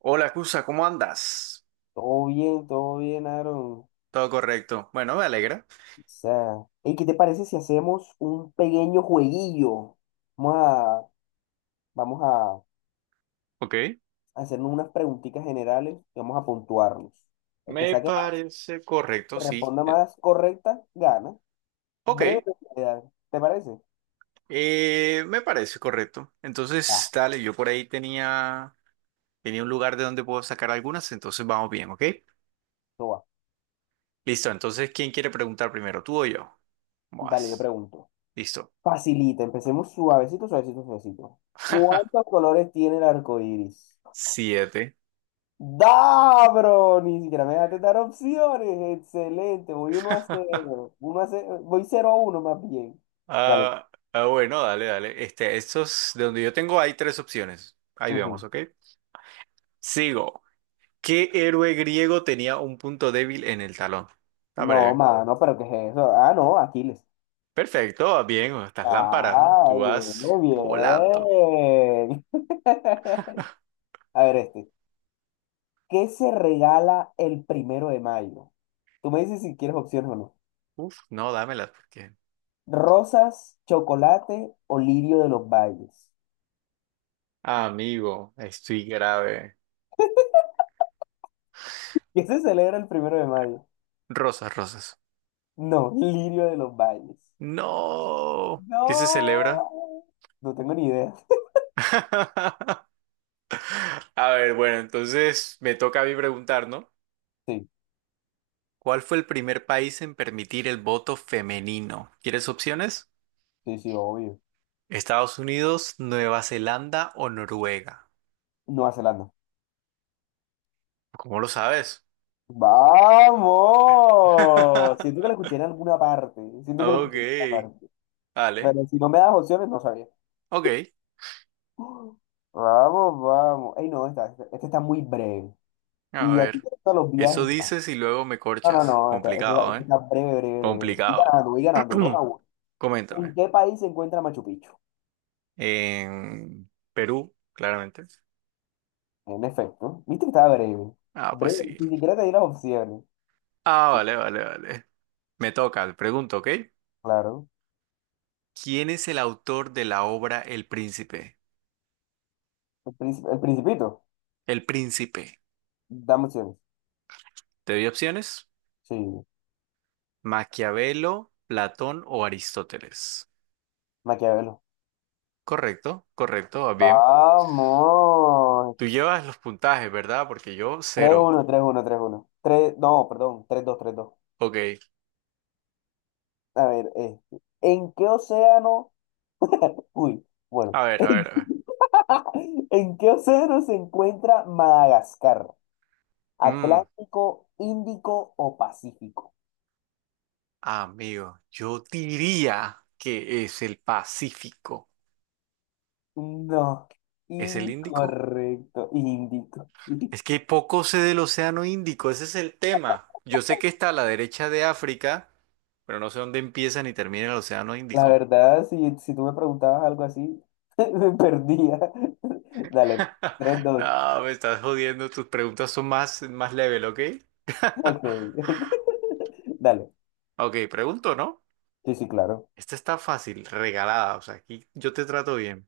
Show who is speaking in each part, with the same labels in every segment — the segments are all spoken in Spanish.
Speaker 1: Hola, Cusa, ¿cómo andas?
Speaker 2: Todo bien, Aaron. O
Speaker 1: Todo correcto. Bueno, me alegra.
Speaker 2: sea, ¿y qué te parece si hacemos un pequeño jueguillo? Vamos a, vamos a
Speaker 1: Ok.
Speaker 2: hacernos unas preguntitas generales y vamos a puntuarnos. El que
Speaker 1: Me
Speaker 2: saque más,
Speaker 1: parece correcto,
Speaker 2: que
Speaker 1: sí.
Speaker 2: responda más correcta, gana.
Speaker 1: Ok.
Speaker 2: Breve, realidad. ¿Te parece?
Speaker 1: Me parece correcto.
Speaker 2: Va,
Speaker 1: Entonces, dale, yo por ahí tenía un lugar de donde puedo sacar algunas, entonces vamos bien, ¿ok?
Speaker 2: eso va.
Speaker 1: Listo, entonces, ¿quién quiere preguntar primero, tú o yo?
Speaker 2: Dale, yo
Speaker 1: Vas.
Speaker 2: pregunto.
Speaker 1: Listo.
Speaker 2: Facilita, empecemos suavecito, suavecito, suavecito. ¿Cuántos colores tiene el arco iris?
Speaker 1: Siete.
Speaker 2: Da, bro, ni siquiera me dejaste dar opciones. Excelente, voy uno a cero, uno a cero, voy cero a uno más bien. Dale.
Speaker 1: Bueno, dale. Estos, de donde yo tengo hay tres opciones. Ahí vemos,
Speaker 2: Ujú.
Speaker 1: ¿ok? Sigo. ¿Qué héroe griego tenía un punto débil en el talón? Está
Speaker 2: No, dale,
Speaker 1: breve.
Speaker 2: mano, pero ¿qué es eso? Ah, no, Aquiles.
Speaker 1: Perfecto, bien, estas lámparas, ¿no?
Speaker 2: Ah,
Speaker 1: Tú vas
Speaker 2: bien,
Speaker 1: volando.
Speaker 2: bien. A ver. ¿Qué se regala el primero de mayo? Tú me dices si quieres opciones o no.
Speaker 1: Uf, no, dámelas porque.
Speaker 2: ¿Rosas, chocolate o lirio de los valles?
Speaker 1: Amigo, estoy grave.
Speaker 2: ¿Qué se celebra el primero de mayo?
Speaker 1: Rosas.
Speaker 2: No, lirio de los valles.
Speaker 1: No. ¿Qué se celebra?
Speaker 2: No. No tengo ni idea.
Speaker 1: A ver, bueno, entonces me toca a mí preguntar, ¿no?
Speaker 2: Sí,
Speaker 1: ¿Cuál fue el primer país en permitir el voto femenino? ¿Quieres opciones?
Speaker 2: sí, sí, obvio.
Speaker 1: ¿Estados Unidos, Nueva Zelanda o Noruega?
Speaker 2: Nueva Zelanda.
Speaker 1: ¿Cómo lo sabes?
Speaker 2: ¡Vamos! Siento que lo escuché en alguna parte. Siento que lo
Speaker 1: Ok,
Speaker 2: escuché en alguna parte.
Speaker 1: vale.
Speaker 2: Pero si no me das opciones, no sabía.
Speaker 1: Ok,
Speaker 2: Vamos, vamos. Ey, no, esta está muy breve.
Speaker 1: a
Speaker 2: Y a
Speaker 1: ver.
Speaker 2: ti te gustan los
Speaker 1: Eso
Speaker 2: viajes. Pa.
Speaker 1: dices y luego me
Speaker 2: No, no,
Speaker 1: corchas.
Speaker 2: no. Esta, esta-
Speaker 1: Complicado,
Speaker 2: esta
Speaker 1: ¿eh?
Speaker 2: está breve, breve, breve. Y
Speaker 1: Complicado.
Speaker 2: ganando, y ganando. Dos a uno.
Speaker 1: Coméntame.
Speaker 2: ¿En qué país se encuentra Machu Picchu?
Speaker 1: En Perú, claramente.
Speaker 2: En efecto. Viste que estaba breve.
Speaker 1: Ah, pues
Speaker 2: Breve.
Speaker 1: sí.
Speaker 2: Ni siquiera te di las opciones. Sí,
Speaker 1: Vale. Me toca, te pregunto, ¿ok?
Speaker 2: claro.
Speaker 1: ¿Quién es el autor de la obra El Príncipe?
Speaker 2: El Principito.
Speaker 1: El Príncipe.
Speaker 2: Dame opciones.
Speaker 1: ¿Te doy opciones?
Speaker 2: Sí,
Speaker 1: Maquiavelo, Platón o Aristóteles.
Speaker 2: Maquiavelo.
Speaker 1: Correcto, va bien. Tú
Speaker 2: Vamos.
Speaker 1: llevas los puntajes, ¿verdad? Porque yo
Speaker 2: Tres
Speaker 1: cero.
Speaker 2: uno, tres uno, tres uno, tres, no, perdón, tres dos, tres dos.
Speaker 1: Ok,
Speaker 2: A ver, ¿en qué océano? Uy, bueno.
Speaker 1: a ver.
Speaker 2: ¿En qué océano se encuentra Madagascar?
Speaker 1: Mm,
Speaker 2: ¿Atlántico, Índico o Pacífico?
Speaker 1: amigo, yo diría que es el Pacífico.
Speaker 2: No,
Speaker 1: ¿Es el Índico?
Speaker 2: incorrecto, Índico. Sí.
Speaker 1: Es que poco sé del Océano Índico, ese es el tema. Yo sé que está a la derecha de África, pero no sé dónde empieza ni termina el Océano
Speaker 2: La
Speaker 1: Índico.
Speaker 2: verdad, si tú me preguntabas algo así, me perdía. Dale, 3 dos,
Speaker 1: No, me estás jodiendo, tus preguntas son más level, ¿ok?
Speaker 2: ok. Dale,
Speaker 1: Ok, pregunto, ¿no?
Speaker 2: sí, sí, claro.
Speaker 1: Esta está fácil, regalada, o sea, aquí yo te trato bien.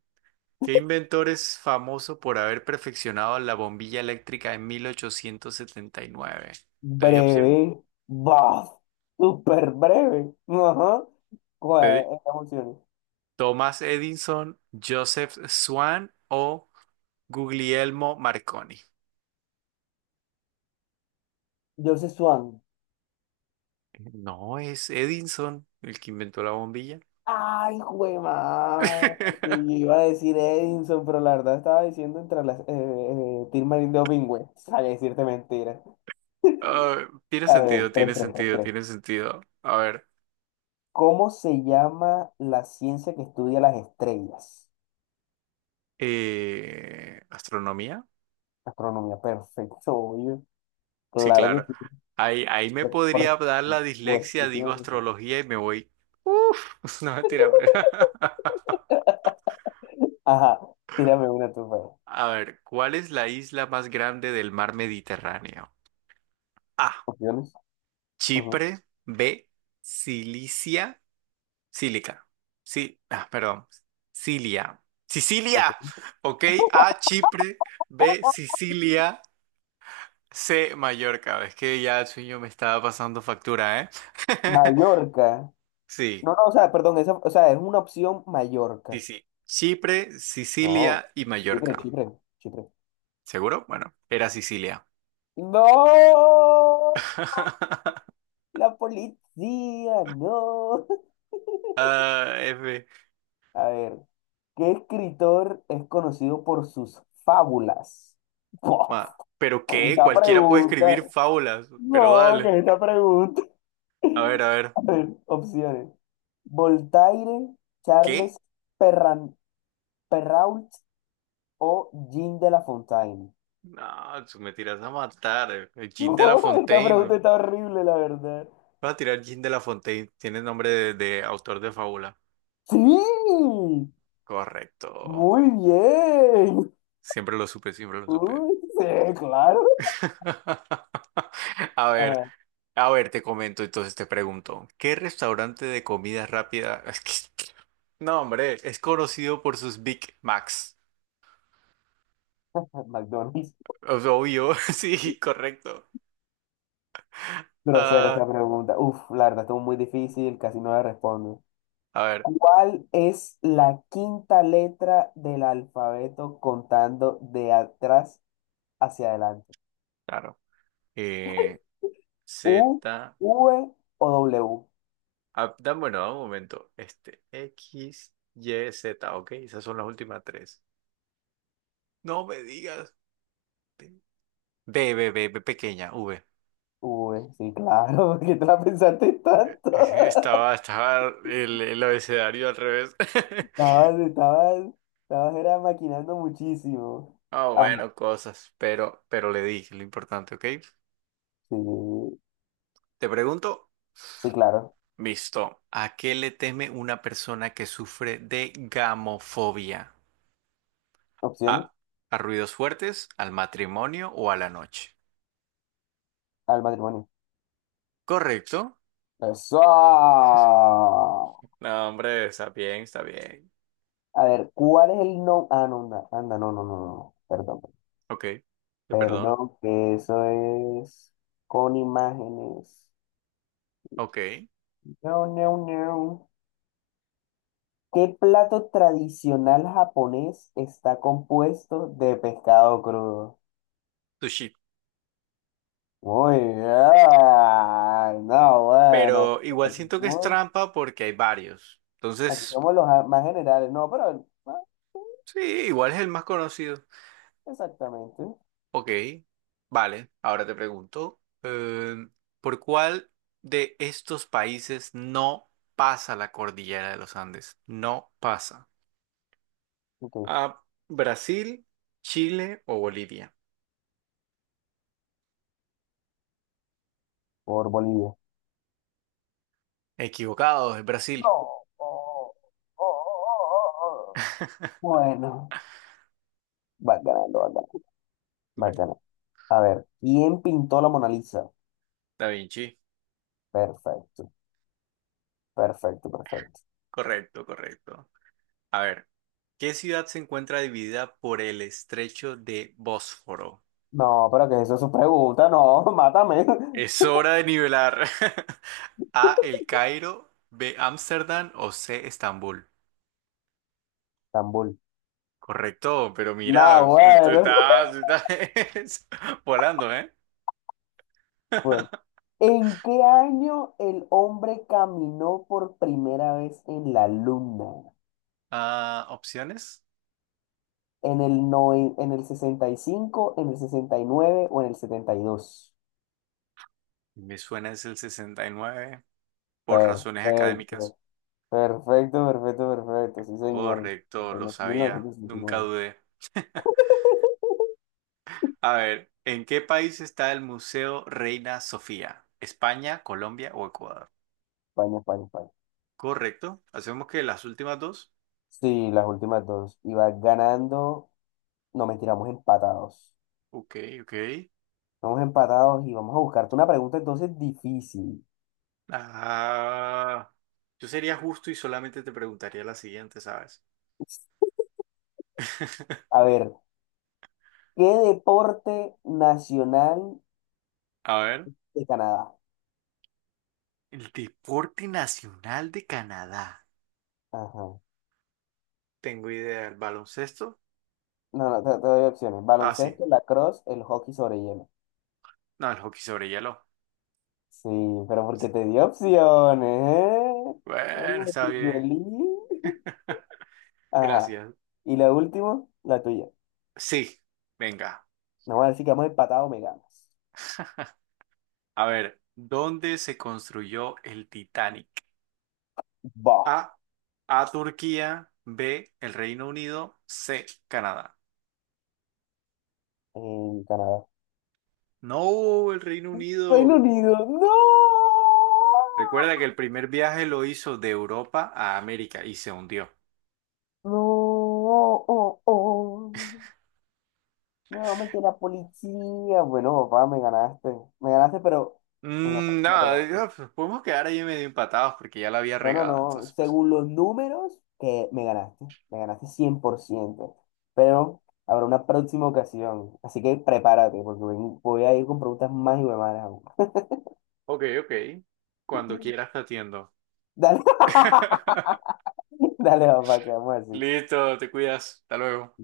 Speaker 1: ¿Qué inventor es famoso por haber perfeccionado la bombilla eléctrica en 1879? ¿Te di opción?
Speaker 2: Breve. ¡Buf! Súper breve. Ajá.
Speaker 1: Te
Speaker 2: ¿Cuál
Speaker 1: di-
Speaker 2: es la emoción?
Speaker 1: Thomas Edison, Joseph Swan o Guglielmo Marconi.
Speaker 2: Joseph Swan.
Speaker 1: No, es Edison el que inventó la bombilla.
Speaker 2: Ay, güey, madre. Y yo iba a decir Edison, pero la verdad estaba diciendo entre las Tilmarín de Opingüe. Sabía decirte mentira.
Speaker 1: Ah,
Speaker 2: A ver, tres tres, tres tres.
Speaker 1: tiene sentido. A ver,
Speaker 2: ¿Cómo se llama la ciencia que estudia las estrellas?
Speaker 1: ¿astronomía?
Speaker 2: Astronomía, perfecto, obvio.
Speaker 1: Sí,
Speaker 2: Claro que
Speaker 1: claro.
Speaker 2: sí.
Speaker 1: Ahí me
Speaker 2: Pero por
Speaker 1: podría dar la dislexia, digo
Speaker 2: supuestísimo que sí.
Speaker 1: astrología y me voy. Uf, no mentira, pero-
Speaker 2: Ajá, tírame una tú, pues.
Speaker 1: A ver, ¿cuál es la isla más grande del mar Mediterráneo? A.
Speaker 2: Opciones. Ujú,
Speaker 1: Chipre. B. Cilicia. Sílica. Sí, ah, perdón. Cilia. Sicilia.
Speaker 2: ok.
Speaker 1: Ok, A. Chipre. B. Sicilia. C. Mallorca. Es que ya el sueño me estaba pasando factura, ¿eh?
Speaker 2: Mallorca.
Speaker 1: Sí.
Speaker 2: No, no, o sea, perdón, esa, o sea, es una opción
Speaker 1: Sí,
Speaker 2: Mallorca.
Speaker 1: sí. Chipre,
Speaker 2: No,
Speaker 1: Sicilia y
Speaker 2: Chipre,
Speaker 1: Mallorca.
Speaker 2: Chipre, Chipre.
Speaker 1: ¿Seguro? Bueno, era Sicilia.
Speaker 2: ¡No! La policía, no.
Speaker 1: Ah, F.
Speaker 2: A ver, ¿qué escritor es conocido por sus fábulas?
Speaker 1: Ma, ¿pero qué?
Speaker 2: Esta
Speaker 1: Cualquiera puede
Speaker 2: pregunta.
Speaker 1: escribir fábulas, pero
Speaker 2: No, que
Speaker 1: dale.
Speaker 2: es esta pregunta.
Speaker 1: A ver.
Speaker 2: A ver, opciones. Voltaire, Charles
Speaker 1: ¿Qué?
Speaker 2: Perran, Perrault o Jean de la Fontaine.
Speaker 1: No, tú me tiras a matar. El Jean de la
Speaker 2: Esta
Speaker 1: Fontaine.
Speaker 2: pregunta está horrible, la verdad.
Speaker 1: Vas a tirar Jean de la Fontaine. Tiene nombre de autor de fábula.
Speaker 2: Sí,
Speaker 1: Correcto.
Speaker 2: muy bien.
Speaker 1: Siempre lo supe.
Speaker 2: Uy, sí, claro.
Speaker 1: A ver.
Speaker 2: Ajá,
Speaker 1: A ver, te comento, entonces te pregunto, ¿qué restaurante de comida rápida? Es que- No, hombre, es conocido por sus Big Macs.
Speaker 2: McDonald's.
Speaker 1: O obvio, sí, correcto.
Speaker 2: Grosera esta
Speaker 1: Ah,
Speaker 2: pregunta. Uf, la verdad, estuvo muy difícil, casi no la respondo.
Speaker 1: a ver,
Speaker 2: ¿Cuál es la quinta letra del alfabeto contando de atrás hacia adelante?
Speaker 1: claro. Eh,
Speaker 2: ¿U,
Speaker 1: Z,
Speaker 2: V o W?
Speaker 1: ah, da- bueno, da un momento. Este, X, Y, Z, ok, esas son las últimas tres. No me digas. B pequeña, V.
Speaker 2: V, sí, claro, porque te la pensaste tanto.
Speaker 1: Estaba el abecedario al revés.
Speaker 2: Estabas, estabas, estabas era maquinando muchísimo.
Speaker 1: Ah,
Speaker 2: Ajá,
Speaker 1: bueno, pero le dije lo importante, ¿ok?
Speaker 2: sí,
Speaker 1: Te pregunto,
Speaker 2: sí, claro.
Speaker 1: visto, ¿a qué le teme una persona que sufre de gamofobia?
Speaker 2: Opciones
Speaker 1: ¿A, a ruidos fuertes, al matrimonio o a la noche?
Speaker 2: al matrimonio.
Speaker 1: Correcto.
Speaker 2: ¡Eso!
Speaker 1: No, hombre, está bien.
Speaker 2: A ver, ¿cuál es el no? Ah, no, anda, anda, no, no, no, no, perdón.
Speaker 1: Ok, te perdono.
Speaker 2: Perdón, que eso es con imágenes.
Speaker 1: Ok,
Speaker 2: No, no, no. ¿Qué plato tradicional japonés está compuesto de pescado crudo?
Speaker 1: sushi.
Speaker 2: Muy bien. No, bueno.
Speaker 1: Pero igual siento que es
Speaker 2: Muy-
Speaker 1: trampa porque hay varios.
Speaker 2: Aquí
Speaker 1: Entonces,
Speaker 2: somos los más generales. No, pero
Speaker 1: sí, igual es el más conocido.
Speaker 2: exactamente.
Speaker 1: Ok, vale, ahora te pregunto, ¿por cuál de estos países no pasa la cordillera de los Andes? No pasa.
Speaker 2: Ok,
Speaker 1: A Brasil, Chile o Bolivia.
Speaker 2: por Bolivia.
Speaker 1: Equivocado, es
Speaker 2: No.
Speaker 1: Brasil.
Speaker 2: Oh, oh, oh, oh, oh. Bueno, va ganando, va ganando, va
Speaker 1: Br-
Speaker 2: ganando. A ver, ¿quién pintó la Mona Lisa?
Speaker 1: Da Vinci.
Speaker 2: Perfecto, perfecto, perfecto.
Speaker 1: Correcto. A ver, ¿qué ciudad se encuentra dividida por el estrecho de Bósforo?
Speaker 2: No, pero que eso es su pregunta, no, mátame.
Speaker 1: Es hora de nivelar. A, El Cairo, B, Ámsterdam o C, Estambul.
Speaker 2: Estambul.
Speaker 1: Correcto, pero mira,
Speaker 2: No,
Speaker 1: tú
Speaker 2: bueno.
Speaker 1: estás volando, ¿eh?
Speaker 2: Bueno, ¿en qué año el hombre caminó por primera vez en la luna?
Speaker 1: Ah, opciones.
Speaker 2: ¿En el, no, en el sesenta y cinco, en el 69 o en el setenta y dos?
Speaker 1: Me suena es el 69, por razones académicas.
Speaker 2: Perfecto, perfecto, perfecto, perfecto. Sí, señor.
Speaker 1: Correcto, lo sabía, nunca
Speaker 2: 1969.
Speaker 1: dudé. A ver, ¿en qué país está el Museo Reina Sofía? ¿España, Colombia o Ecuador?
Speaker 2: España, España, España.
Speaker 1: Correcto, hacemos que las últimas dos.
Speaker 2: Sí, las últimas dos. Iba ganando. No, mentira, vamos empatados.
Speaker 1: Ok, ok.
Speaker 2: Vamos empatados y vamos a buscarte una pregunta entonces difícil.
Speaker 1: Ah, yo sería justo y solamente te preguntaría la siguiente, ¿sabes?
Speaker 2: A ver, ¿qué deporte nacional
Speaker 1: A ver.
Speaker 2: de Canadá?
Speaker 1: El deporte nacional de Canadá.
Speaker 2: Ajá.
Speaker 1: Tengo idea, ¿el baloncesto?
Speaker 2: No, no, te doy opciones.
Speaker 1: Ah, sí.
Speaker 2: Baloncesto, lacrosse, el hockey sobre hielo.
Speaker 1: No, el hockey sobre hielo.
Speaker 2: Sí, pero porque te di opciones, ¿eh?
Speaker 1: Bueno, está bien.
Speaker 2: Pilluelí. Ajá.
Speaker 1: Gracias.
Speaker 2: Y la última, la tuya.
Speaker 1: Sí, venga.
Speaker 2: No vamos a decir que hemos empatado, me ganas.
Speaker 1: A ver, ¿dónde se construyó el Titanic?
Speaker 2: Bah,
Speaker 1: A. A Turquía. B. El Reino Unido. C. Canadá.
Speaker 2: en Canadá.
Speaker 1: No, el Reino
Speaker 2: Reino
Speaker 1: Unido.
Speaker 2: Unido, no.
Speaker 1: Recuerda que el primer viaje lo hizo de Europa a América y se hundió.
Speaker 2: No, oh, oh. Oh. No, me la policía. Bueno, papá, me ganaste. Me ganaste, pero en la
Speaker 1: Mm,
Speaker 2: próxima te
Speaker 1: no,
Speaker 2: ganaste.
Speaker 1: digo, pues, podemos quedar ahí medio empatados porque ya la había
Speaker 2: No, no,
Speaker 1: regado.
Speaker 2: no.
Speaker 1: Entonces, pues,
Speaker 2: Según los números, que me ganaste. Me ganaste 100%. Pero habrá una próxima ocasión. Así que prepárate, porque voy a ir con preguntas más y más.
Speaker 1: ok. Cuando quieras te atiendo.
Speaker 2: Dale, dale, papá, quedamos así.
Speaker 1: Listo, te cuidas. Hasta luego.